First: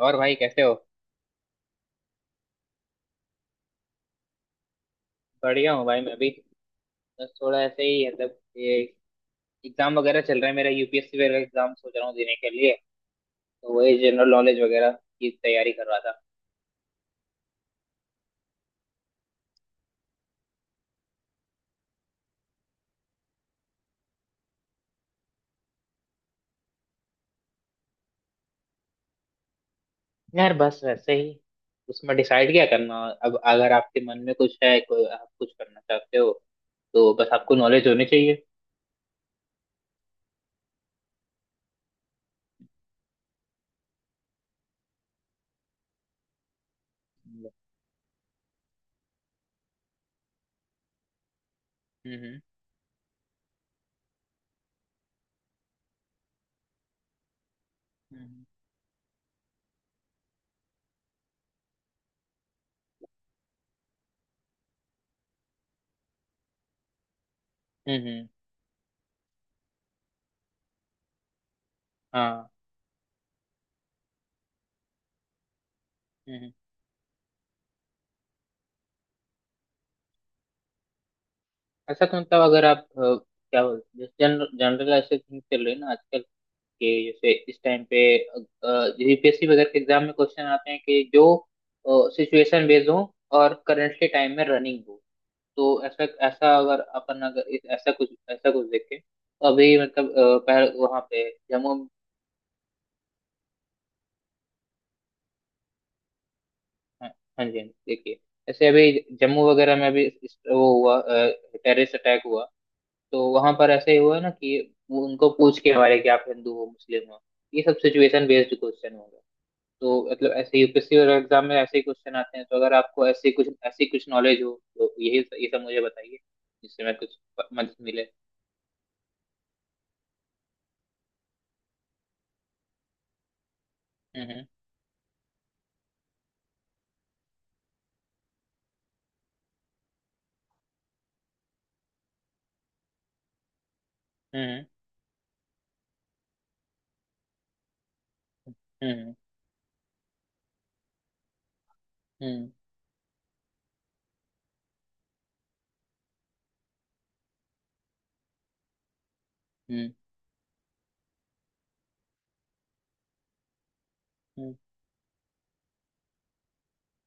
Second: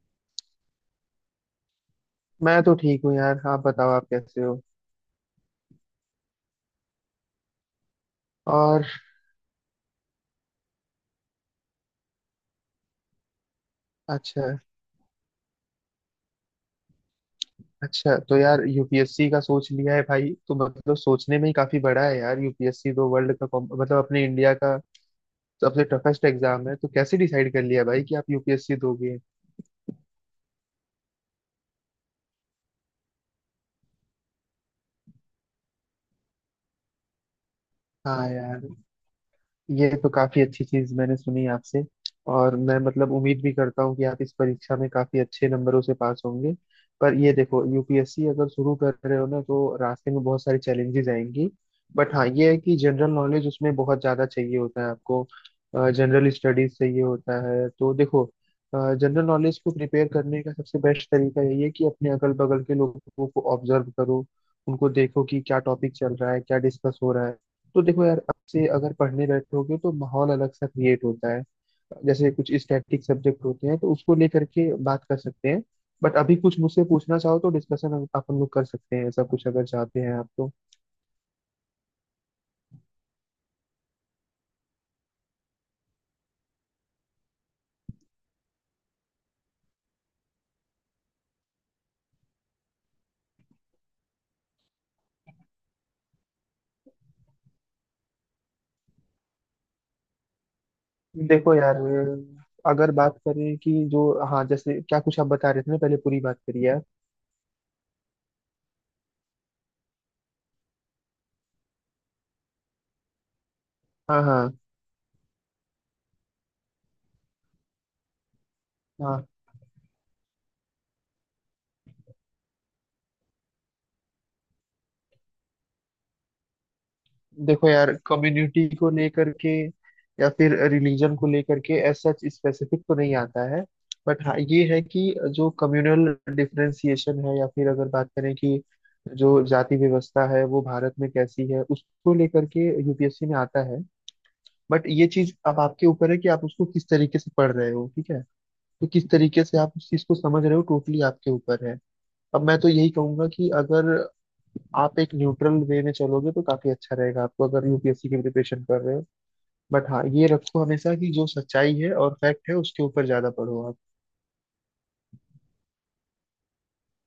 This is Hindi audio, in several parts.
और भाई कैसे हो? मैं तो ठीक हूँ यार। आप बताओ, आप कैसे हो? बढ़िया हूँ भाई मैं भी। बस थोड़ा ऐसे ही मतलब ये और एग्जाम वगैरह चल रहा है मेरा यूपीएससी वगैरह एग्जाम सोच रहा हूँ देने के लिए। तो वही जनरल अच्छा, नॉलेज वगैरह की तैयारी कर रहा था। अच्छा तो यार, यूपीएससी का सोच लिया है भाई। तो मतलब सोचने में ही काफी बड़ा है यार, यूपीएससी तो वर्ल्ड का मतलब अपने इंडिया का सबसे टफेस्ट एग्जाम है। तो कैसे डिसाइड कर लिया भाई कि आप यूपीएससी दोगे? यार बस वैसे ही उसमें डिसाइड क्या करना। अब अगर आपके मन में कुछ है कोई आप कुछ करना चाहते हो तो बस आपको नॉलेज होनी हाँ चाहिए। यार, ये तो काफी अच्छी चीज मैंने सुनी आपसे। और मैं मतलब उम्मीद भी करता हूँ कि आप इस परीक्षा में काफी अच्छे नंबरों से पास होंगे। पर ये हम्म। देखो, यूपीएससी अगर शुरू कर रहे हो ना, तो रास्ते में बहुत सारी चैलेंजेस आएंगी। बट हाँ, हम्म। ये है कि जनरल नॉलेज उसमें बहुत ज्यादा चाहिए होता है आपको, जनरल स्टडीज चाहिए होता है। तो देखो, जनरल नॉलेज को प्रिपेयर करने का सबसे बेस्ट तरीका यही है कि अपने अगल बगल के लोगों को ऑब्जर्व करो। उनको देखो कि क्या टॉपिक चल रहा है, क्या डिस्कस हो रहा है। तो देखो हम्म। यार, आपसे अगर पढ़ने बैठोगे तो माहौल अलग सा क्रिएट होता है। जैसे हाँ। कुछ स्टैटिक सब्जेक्ट होते हैं तो उसको लेकर के बात कर सकते हैं। बट अभी हम्म। कुछ मुझसे पूछना चाहो तो डिस्कशन हम अपन लोग कर सकते हैं, ऐसा कुछ अगर चाहते हैं आप तो। अच्छा तो मतलब अगर आप क्या जनरल जनरल ऐसे थिंग चल रही है ना आजकल? कि जैसे इस टाइम पे यूपीएससी वगैरह के एग्जाम में क्वेश्चन आते हैं कि जो सिचुएशन बेस्ड हो और करंटली टाइम में रनिंग हो। तो ऐसा ऐसा अगर अपन अगर इस- ऐसा कुछ देखें तो अभी मतलब पहल वहाँ पे देखो जम्मू। यार, अगर बात करें कि जो, हाँ जैसे, क्या कुछ आप बता रहे थे ना, पहले पूरी बात करिए आप। हाँ। हाँ जी हाँ जी, देखिए। ऐसे अभी जम्मू वगैरह में अभी वो हुआ टेररिस्ट अटैक हुआ। तो वहां पर ऐसे ही हुआ हाँ ना हाँ कि वो उनको पूछ के हमारे कि आप हिंदू हो मुस्लिम हो। ये सब सिचुएशन बेस्ड क्वेश्चन हो। हाँ। तो मतलब ऐसे यूपीएससी और एग्जाम में ऐसे ही क्वेश्चन आते हैं तो अगर आपको ऐसे कुछ ऐसी कुछ नॉलेज हो तो यही ये सब मुझे बताइए जिससे मैं कुछ देखो मदद यार, मिले। कम्युनिटी को लेकर के या फिर रिलीजन को लेकर के एज सच स्पेसिफिक तो नहीं आता है। बट हाँ, हम्म। ये है कि जो कम्युनल डिफरेंसिएशन है या फिर अगर बात करें कि जो जाति व्यवस्था है वो भारत में कैसी है, उसको लेकर के यूपीएससी में आता है। हम्म। बट ये चीज अब आपके ऊपर है कि आप उसको किस तरीके से पढ़ रहे हो, ठीक है। तो किस हम्म। तरीके से आप उस चीज को समझ रहे हो टोटली आपके ऊपर है। अब हम्म। मैं तो यही कहूंगा कि अगर आप एक न्यूट्रल वे में चलोगे तो काफी अच्छा रहेगा आपको, अगर यूपीएससी की प्रिपरेशन कर रहे हो। बट हम्म। हाँ, ये रखो हमेशा कि जो सच्चाई है और फैक्ट है उसके ऊपर ज्यादा पढ़ो आप। हम्म।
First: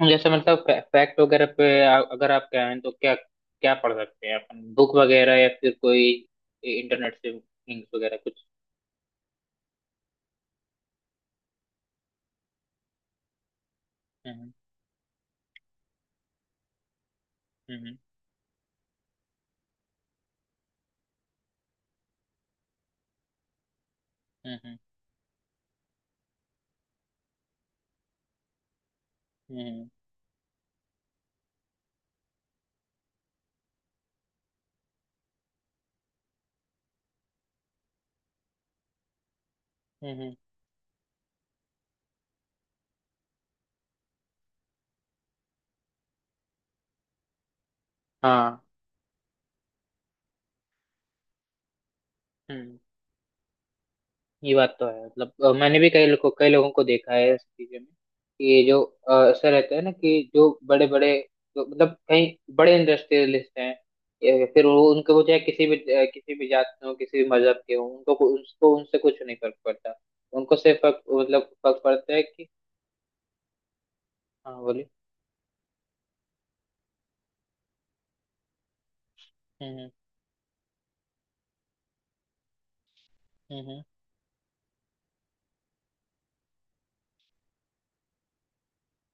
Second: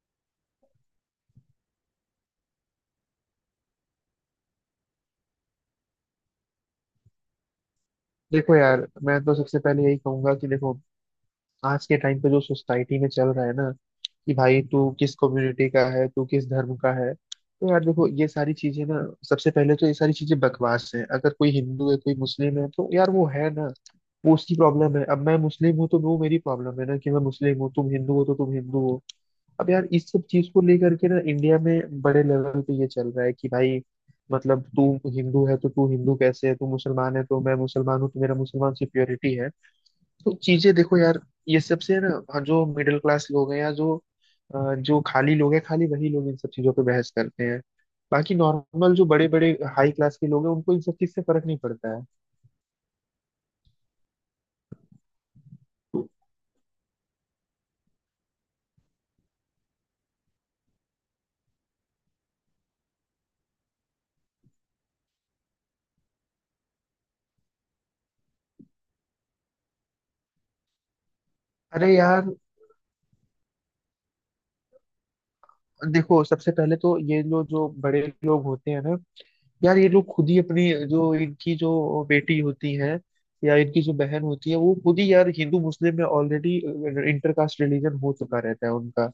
हम्म। जैसे मतलब फैक्ट वगैरह पे अगर आप कहें तो क्या क्या पढ़ सकते हैं अपन बुक वगैरह या फिर कोई इंटरनेट से लिंक्स वगैरह कुछ। देखो यार, मैं तो सबसे पहले यही कहूंगा कि देखो, आज के टाइम पे जो सोसाइटी में चल रहा है ना, कि हम्म। भाई तू किस कम्युनिटी का है, तू किस धर्म का है। तो यार हम्म। देखो ये सारी चीजें ना, सबसे पहले तो ये सारी चीजें बकवास है। अगर कोई हिंदू है कोई मुस्लिम है तो यार वो है ना, वो उसकी हम्म। हम्म। प्रॉब्लम है। अब मैं मुस्लिम हूँ तो वो मेरी प्रॉब्लम है ना कि मैं मुस्लिम हूँ, तुम हिंदू हो तो तुम हिंदू हो। अब यार हम्म। इस सब चीज को लेकर के ना इंडिया में बड़े लेवल पे ये चल रहा है कि भाई मतलब तू हिंदू है तो तू हिंदू कैसे है, तू मुसलमान है तो मैं मुसलमान हूँ तो मेरा मुसलमान सिक्योरिटी है। हम्म, हम्म, तो चीजें देखो यार, ये सबसे ना, हाँ, जो मिडिल क्लास लोग हैं या जो जो खाली लोग हैं, खाली वही लोग इन सब चीजों पे बहस करते हैं। बाकी हाँ। नॉर्मल जो बड़े बड़े हाई क्लास के लोग हैं उनको इन सब चीज से फर्क नहीं पड़ता है। हम्म। ये बात तो है मतलब मैंने भी कई लोगों को देखा है इस चीज़ में कि जो ऐसा रहता है ना कि जो बड़े बड़े जो मतलब कहीं बड़े इंडस्ट्रियलिस्ट हैं। या फिर वो उनको वो चाहे किसी भी किसी भी जात के हों किसी भी मजहब के हों उनको उनको उनसे कुछ नहीं फर्क पड़ता। उनको सिर्फ फर्क अरे पड़ता है यार कि। हाँ बोलिए। देखो, सबसे पहले तो ये लोग जो बड़े लोग होते हैं ना, यार ये हम्म। लोग खुद ही अपनी जो, इनकी जो बेटी होती है या हम्म। इनकी जो बहन होती है, वो खुद ही यार हिंदू मुस्लिम में ऑलरेडी इंटर कास्ट रिलीजन हो चुका रहता है उनका।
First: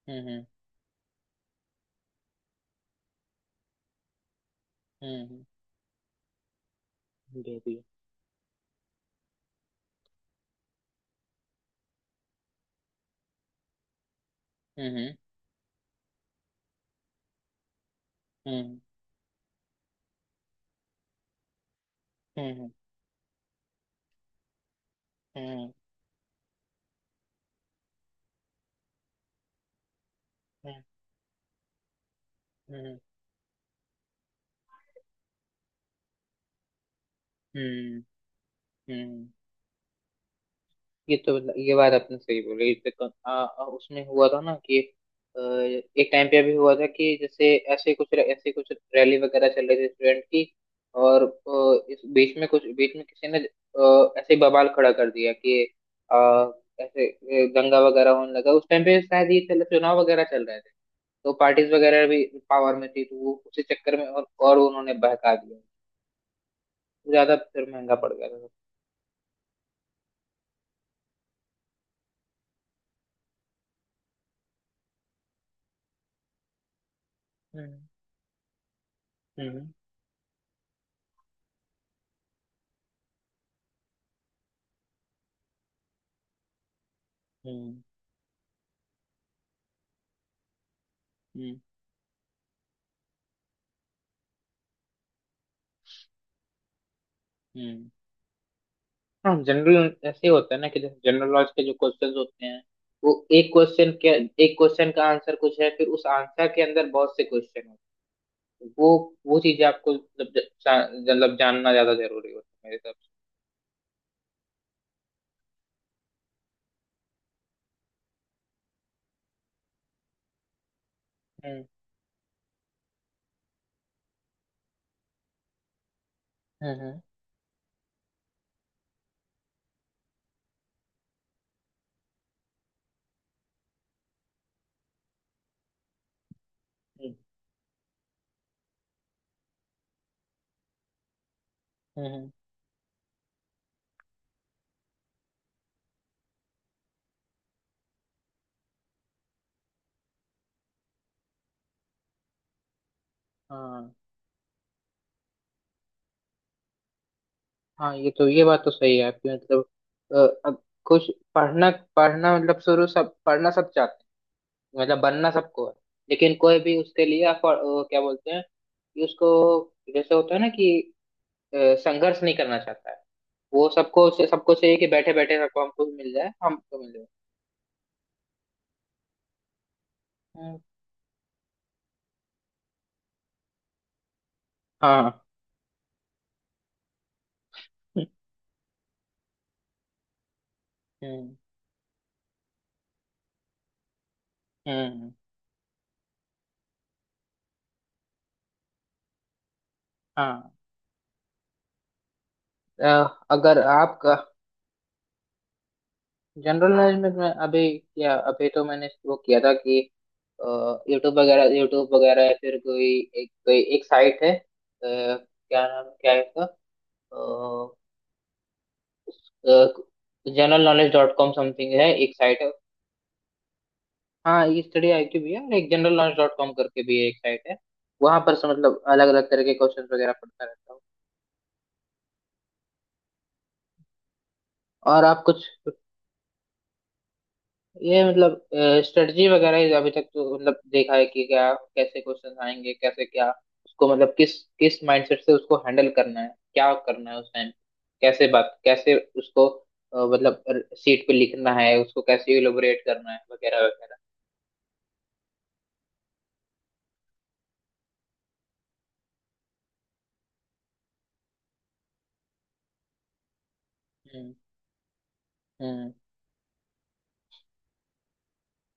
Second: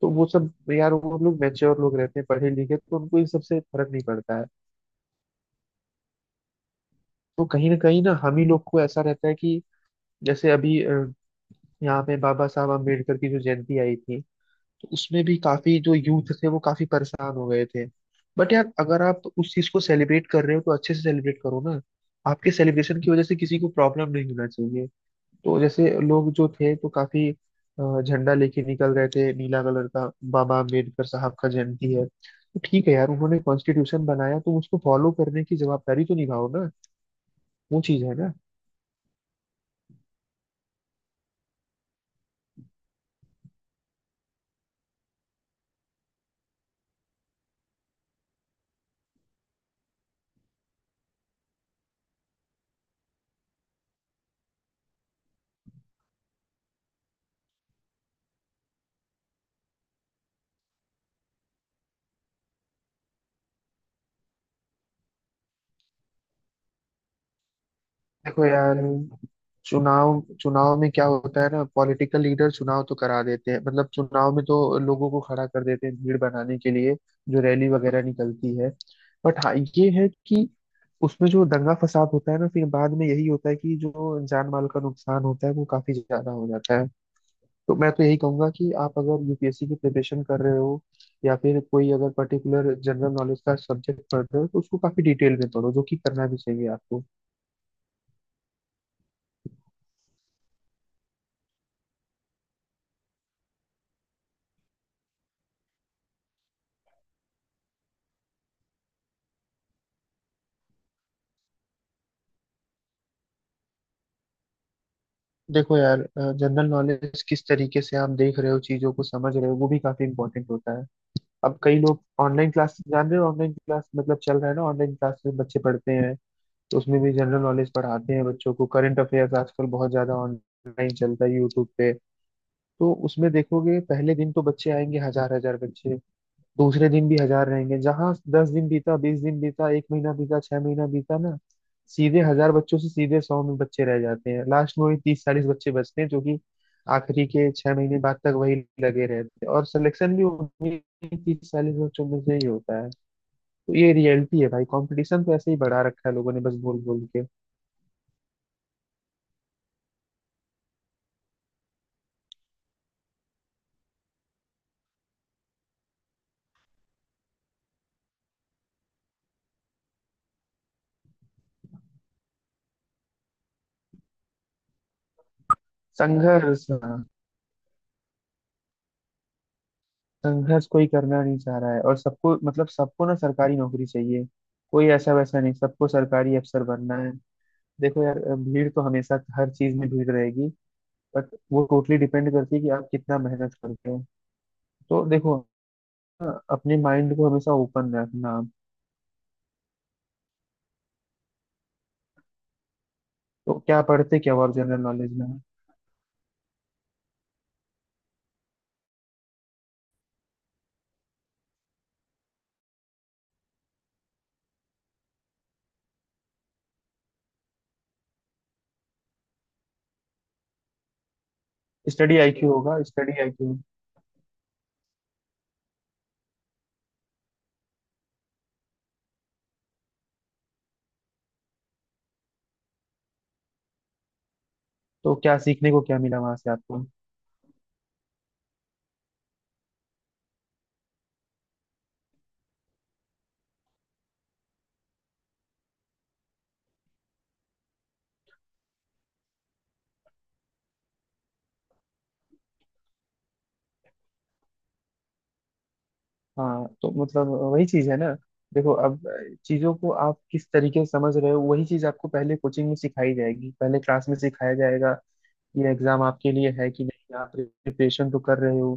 तो वो हम्म। हम्म। सब यार, वो लोग मैच्योर लोग रहते हैं, पढ़े लिखे, तो उनको इन सबसे फर्क नहीं पड़ता है। हम्म। हम्म। तो बेबी। कहीं ना हम ही लोग को ऐसा रहता है कि जैसे अभी यहाँ पे बाबा साहब अम्बेडकर की जो जयंती आई थी, तो हम्म। उसमें भी काफी जो यूथ थे वो काफी परेशान हो गए थे। बट यार, हम्म। अगर आप उस चीज को सेलिब्रेट कर रहे हो तो अच्छे से सेलिब्रेट करो ना। आपके हम्म। सेलिब्रेशन की वजह से किसी को प्रॉब्लम नहीं होना चाहिए। तो हम्म। जैसे लोग जो थे तो काफी झंडा लेके निकल गए थे नीला कलर का। बाबा हम्म। अम्बेडकर साहब का जयंती है तो हम्म। ठीक है हम्म। यार, उन्होंने कॉन्स्टिट्यूशन बनाया तो उसको फॉलो करने की जवाबदारी तो निभाओ ना, वो हम्म। चीज है ना। हम्म। ये बात आपने सही बोली इस पे कन- आ, आ, उसमें हुआ था ना कि एक टाइम पे अभी हुआ था कि जैसे ऐसे कुछ रैली वगैरह चल रही थी स्टूडेंट की। और इस बीच में कुछ बीच में किसी ने ऐसे ही बवाल खड़ा कर दिया कि अ, ऐसे दंगा वगैरह होने लगा उस टाइम पे शायद ये चल चुनाव वगैरह चल रहे थे। तो पार्टीज वगैरह भी पावर में थी तो वो उसी चक्कर में और उन्होंने बहका दिया। ज्यादा फिर महंगा पड़ गया देखो था। यार, चुनाव, चुनाव में क्या होता है ना, पॉलिटिकल लीडर चुनाव तो करा देते हैं, मतलब चुनाव में तो लोगों को खड़ा कर देते हैं भीड़ बनाने के लिए, जो रैली हम्म। वगैरह निकलती है। बट हाँ, हम्म। ये है कि उसमें जो दंगा फसाद होता है ना फिर बाद में, यही होता है कि जो जान माल का नुकसान होता है वो काफी ज्यादा हो जाता है। तो हम्म। मैं तो यही कहूंगा कि आप अगर यूपीएससी की प्रिपरेशन कर रहे हो या हम्म। फिर कोई अगर पर्टिकुलर जनरल नॉलेज का सब्जेक्ट पढ़ रहे हो तो उसको काफी डिटेल में पढ़ो, जो कि करना भी चाहिए आपको। हम्म। हाँ जनरल ऐसे होता है ना कि जैसे जनरल नॉलेज के जो क्वेश्चंस होते हैं वो एक क्वेश्चन के एक क्वेश्चन का आंसर कुछ है फिर उस आंसर के अंदर बहुत से क्वेश्चन होते हैं वो चीजें आपको मतलब जानना ज्यादा जरूरी होता है मेरे हिसाब देखो यार, जनरल नॉलेज किस तरीके से आप देख रहे हो, चीजों को समझ रहे हो, वो भी काफी इंपॉर्टेंट होता है। से। अब हम्म। कई लोग ऑनलाइन क्लास जान रहे हो, ऑनलाइन क्लास मतलब चल रहा है ना, ऑनलाइन क्लास में बच्चे पढ़ते हैं। तो हम्म। उसमें भी जनरल नॉलेज पढ़ाते हैं बच्चों को, करंट अफेयर्स आजकल बहुत ज्यादा ऑनलाइन चलता है यूट्यूब पे। तो उसमें देखोगे पहले दिन तो बच्चे आएंगे हजार हजार बच्चे, दूसरे दिन हम्म। भी हजार रहेंगे, जहां 10 दिन बीता, 20 दिन बीता, एक महीना बीता, 6 महीना बीता ना, हम्म, सीधे हम्म, हजार बच्चों से सीधे सौ में बच्चे रह जाते हैं। लास्ट में वही 30-40 बच्चे बचते हैं, जो कि आखिरी के 6 महीने बाद तक वही लगे रहते हैं, और सिलेक्शन भी उन्हीं 30-40 बच्चों में से ही होता है। तो ये हाँ। रियलिटी है भाई, कंपटीशन तो ऐसे ही बढ़ा रखा है लोगों ने बस बोल बोल के। हाँ। ये बात तो सही है आपकी मतलब अ, अब कुछ पढ़ना पढ़ना मतलब शुरू सब पढ़ना सब चाहते हैं मतलब बनना सबको है लेकिन कोई भी उसके लिए क्या बोलते हैं कि उसको जैसे होता है ना कि संघर्ष नहीं करना चाहता है वो सबको सबको चाहिए कि बैठे बैठे सबको हमको भी मिल जाए संघर्ष, हमको मिल हाँ, जाए। हम्म, संघर्ष कोई करना नहीं चाह रहा है और सबको, मतलब सबको ना सरकारी नौकरी चाहिए। कोई ऐसा हाँ। वैसा नहीं, सबको सरकारी अफसर बनना है। देखो यार, भीड़ तो हमेशा हर चीज में भीड़ रहेगी। बट हम्म। वो टोटली डिपेंड करती है कि आप कितना मेहनत करते हो। तो हम्म। देखो ना, अपने माइंड को हमेशा ओपन रखना आप। हाँ। अ, अगर तो क्या आपका पढ़ते क्या और जनरल नॉलेज में? जनरल नॉलेज में मैं अभी तो मैंने वो किया था कि यूट्यूब वगैरह या फिर कोई एक साइट है क्या है इसका generalknowledge.com समथिंग है एक स्टडी साइट है। आईक्यू होगा, स्टडी आईक्यू। हाँ ये स्टडी आईक्यू भी है और एक generalknowledge.com करके भी एक साइट है। वहां पर से मतलब अलग अलग तरह के क्वेश्चन वगैरह पढ़ता रहता हूँ। और तो आप क्या कुछ। सीखने को क्या मिला वहां से आपको? ये मतलब स्ट्रेटजी वगैरह ही अभी तक तो मतलब देखा है कि क्या कैसे क्वेश्चन आएंगे कैसे क्या उसको मतलब किस किस माइंडसेट से उसको हैंडल करना है क्या करना है उस टाइम कैसे उसको मतलब सीट पे लिखना है उसको कैसे इलोबरेट करना है वगैरह वगैरह। हाँ तो मतलब वही चीज है ना। देखो अब चीजों को आप किस तरीके से समझ रहे हो, वही चीज आपको पहले कोचिंग में सिखाई जाएगी, पहले क्लास में हम्म। सिखाया जाएगा। ये हम्म। एग्जाम आपके लिए है कि नहीं, आप प्रिपरेशन तो कर रहे हो,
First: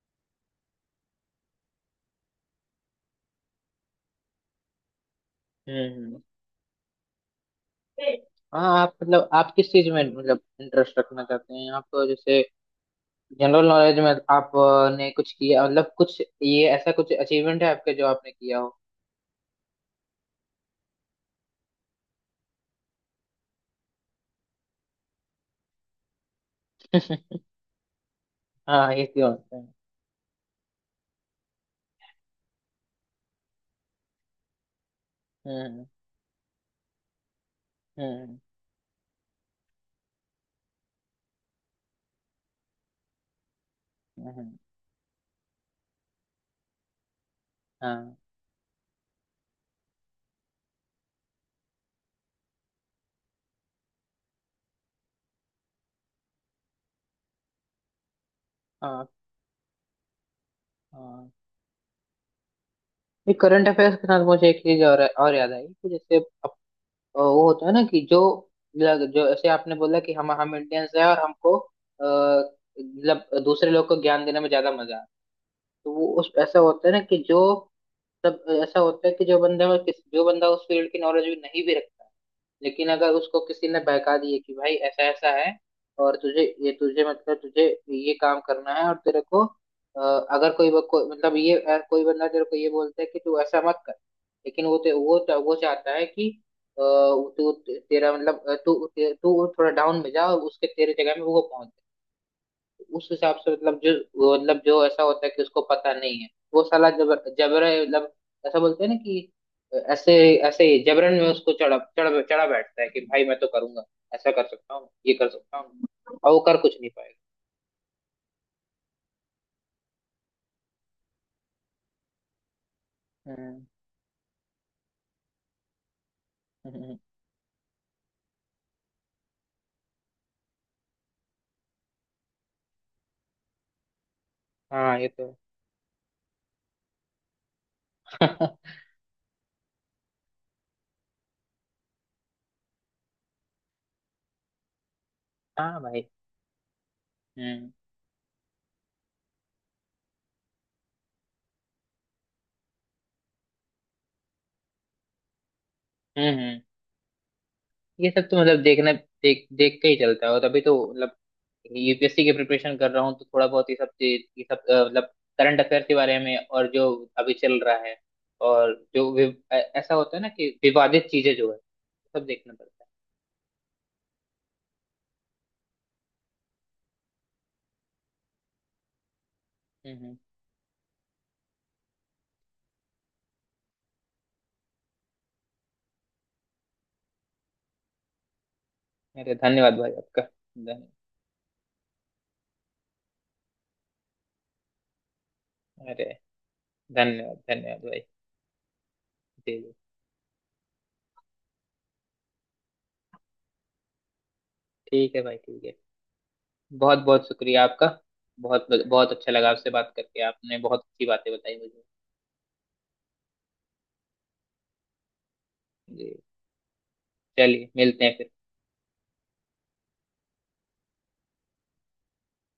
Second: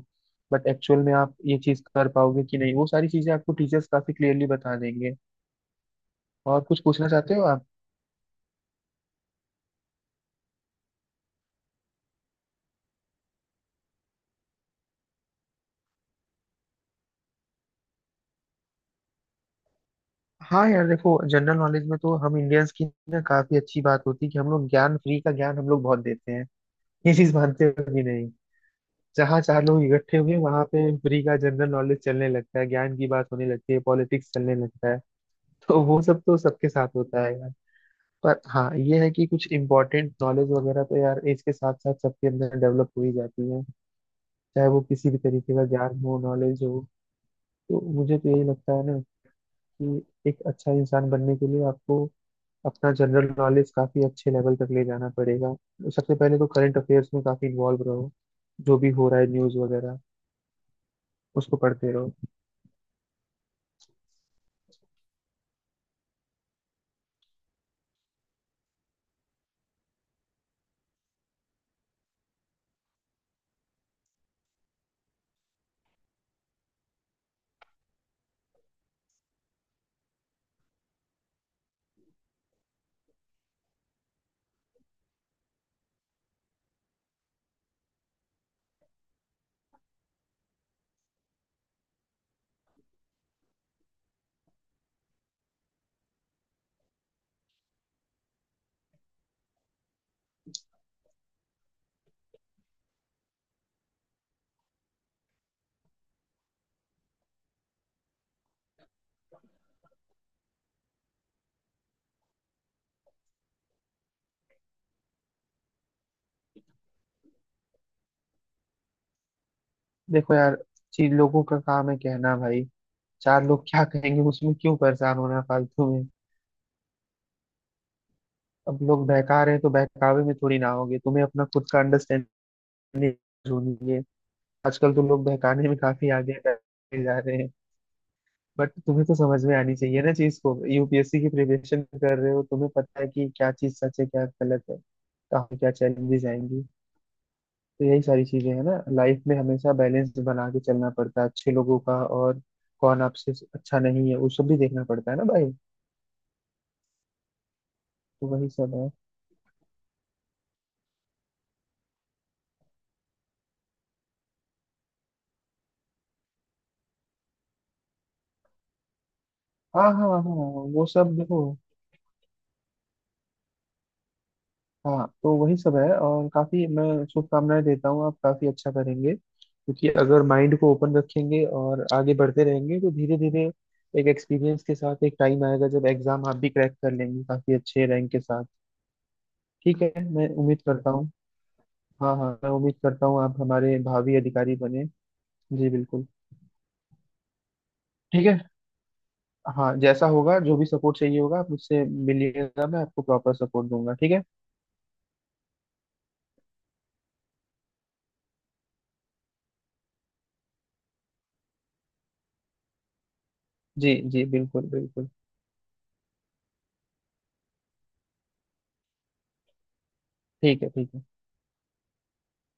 बट एक्चुअल में आप ये चीज कर पाओगे कि नहीं, वो सारी चीजें आपको टीचर्स काफी क्लियरली बता देंगे। हम्म। और कुछ पूछना चाहते हो आप? हाँ। आप किस चीज में मतलब इंटरेस्ट रखना चाहते हैं आप जैसे जनरल नॉलेज में आपने कुछ किया मतलब कुछ ये ऐसा कुछ अचीवमेंट है आपके जो आपने किया हो। हाँ यार देखो, जनरल नॉलेज में तो हम इंडियंस की ना काफी अच्छी बात होती है कि हम लोग ज्ञान, फ्री का ज्ञान हम लोग बहुत देते हैं। ये चीज मानते हो कि नहीं? हाँ ये क्यों जहाँ होता चार है? लोग इकट्ठे हुए वहां पे फ्री का जनरल नॉलेज चलने लगता है, ज्ञान की बात होने लगती है, पॉलिटिक्स चलने लगता है। तो हम्म। वो सब तो सबके साथ होता है। हम्म। पर हाँ, ये है कि कुछ इम्पोर्टेंट नॉलेज वगैरह तो यार एज के साथ साथ सबके अंदर डेवलप हो ही जाती है, हम्म, चाहे वो किसी भी तरीके का ज्ञान हो, नॉलेज हो। तो हाँ। मुझे तो यही लगता है ना कि एक अच्छा इंसान बनने के लिए आपको अपना जनरल नॉलेज काफी अच्छे लेवल तक ले जाना पड़ेगा। सबसे पहले तो करंट अफेयर्स में काफी इन्वॉल्व रहो, जो भी हाँ। हो रहा है न्यूज वगैरह हाँ। उसको पढ़ते रहो। ये करंट अफेयर्स के साथ मुझे एक चीज और याद आई कि जैसे वो होता है ना कि जो ऐसे आपने बोला कि हम इंडियंस हैं और हमको मतलब दूसरे लोग को ज्ञान देने में ज्यादा मजा आता है। तो वो उस ऐसा होता है ना कि जो तब ऐसा होता है कि जो बंदा उस फील्ड की नॉलेज भी नहीं भी रखता लेकिन अगर उसको किसी ने बहका दिए कि भाई ऐसा ऐसा है और तुझे ये काम करना है और तेरे को अगर कोई ब- कोई- मतलब ये अ, कोई बंदा तेरे को ये बोलता है कि तू ऐसा मत कर। लेकिन वो ते, वो चा- वो चाहता है कि अ, तू तेरा मतलब अ, तू तू थोड़ा डाउन में जा और उसके तेरे जगह में वो पहुंच। उस हिसाब से मतलब जो वो मतलब जो ऐसा होता है कि उसको पता नहीं है वो साला जबर जबर मतलब ऐसा बोलते हैं ना कि ऐसे ऐसे ही जबरन में उसको चढ़ा चढ़ा चढ़ा बैठता है कि भाई मैं तो करूंगा ऐसा कर सकता हूँ ये कर सकता हूँ और वो कर कुछ नहीं पाएगा। देखो यार, चीज लोगों का काम है कहना भाई, चार लोग हम्म, क्या कहेंगे उसमें क्यों परेशान होना फालतू। हम्म, अब लोग बहका रहे हैं तो बहकावे में थोड़ी ना होगे, तुम्हें अपना खुद का अंडरस्टैंडिंग होनी है। आजकल हाँ तो ये लोग तो बहकाने में काफी आगे बढ़ते जा रहे हैं। है। बट तुम्हें तो समझ में आनी चाहिए ना चीज को, यूपीएससी की प्रिपरेशन कर रहे हो, तुम्हें पता है कि क्या चीज सच है क्या गलत है, कहाँ पे क्या हाँ भाई। चैलेंजेस आएंगी। हम्म। तो यही सारी चीजें हैं ना, लाइफ में हमेशा बैलेंस बना के चलना पड़ता है, अच्छे लोगों का और कौन आपसे अच्छा नहीं है वो सब भी देखना पड़ता है ना भाई। हम्म। हम्म। ये सब तो तो वही मतलब सब है। देखना देख देख के ही चलता है और तभी तो मतलब यूपीएससी की प्रिपरेशन कर रहा हूँ तो थोड़ा बहुत ये सब मतलब करंट अफेयर के बारे में और जो अभी चल रहा है और जो हाँ ऐसा हाँ होता है ना हाँ, कि वो विवादित सब चीजें देखो। जो है सब देखना पड़ता हाँ तो वही सब है। और काफी मैं शुभकामनाएं देता हूँ, आप काफी अच्छा करेंगे क्योंकि है। हम्म। हम्म। अगर माइंड को ओपन रखेंगे और आगे बढ़ते रहेंगे तो धीरे धीरे एक एक्सपीरियंस के साथ एक टाइम आएगा जब एग्जाम आप भी क्रैक कर लेंगे काफी अच्छे रैंक के साथ। अरे धन्यवाद ठीक भाई है, आपका मैं उम्मीद धन्य करता हूँ। हाँ हाँ, मैं उम्मीद करता हूँ आप हमारे भावी अधिकारी बने। जी अरे बिल्कुल। धन्यवाद धन्यवाद भाई। ठीक है। जी जी हाँ जैसा होगा, जो भी सपोर्ट चाहिए होगा आप मुझसे मिलिएगा, मैं आपको प्रॉपर सपोर्ट दूंगा, ठीक है? ठीक है भाई ठीक है बहुत बहुत शुक्रिया आपका। बहुत बहुत अच्छा लगा आपसे बात करके आपने बहुत अच्छी बातें बताई मुझे। जी जी बिल्कुल बिल्कुल। जी चलिए मिलते हैं फिर। ठीक है। ठीक है।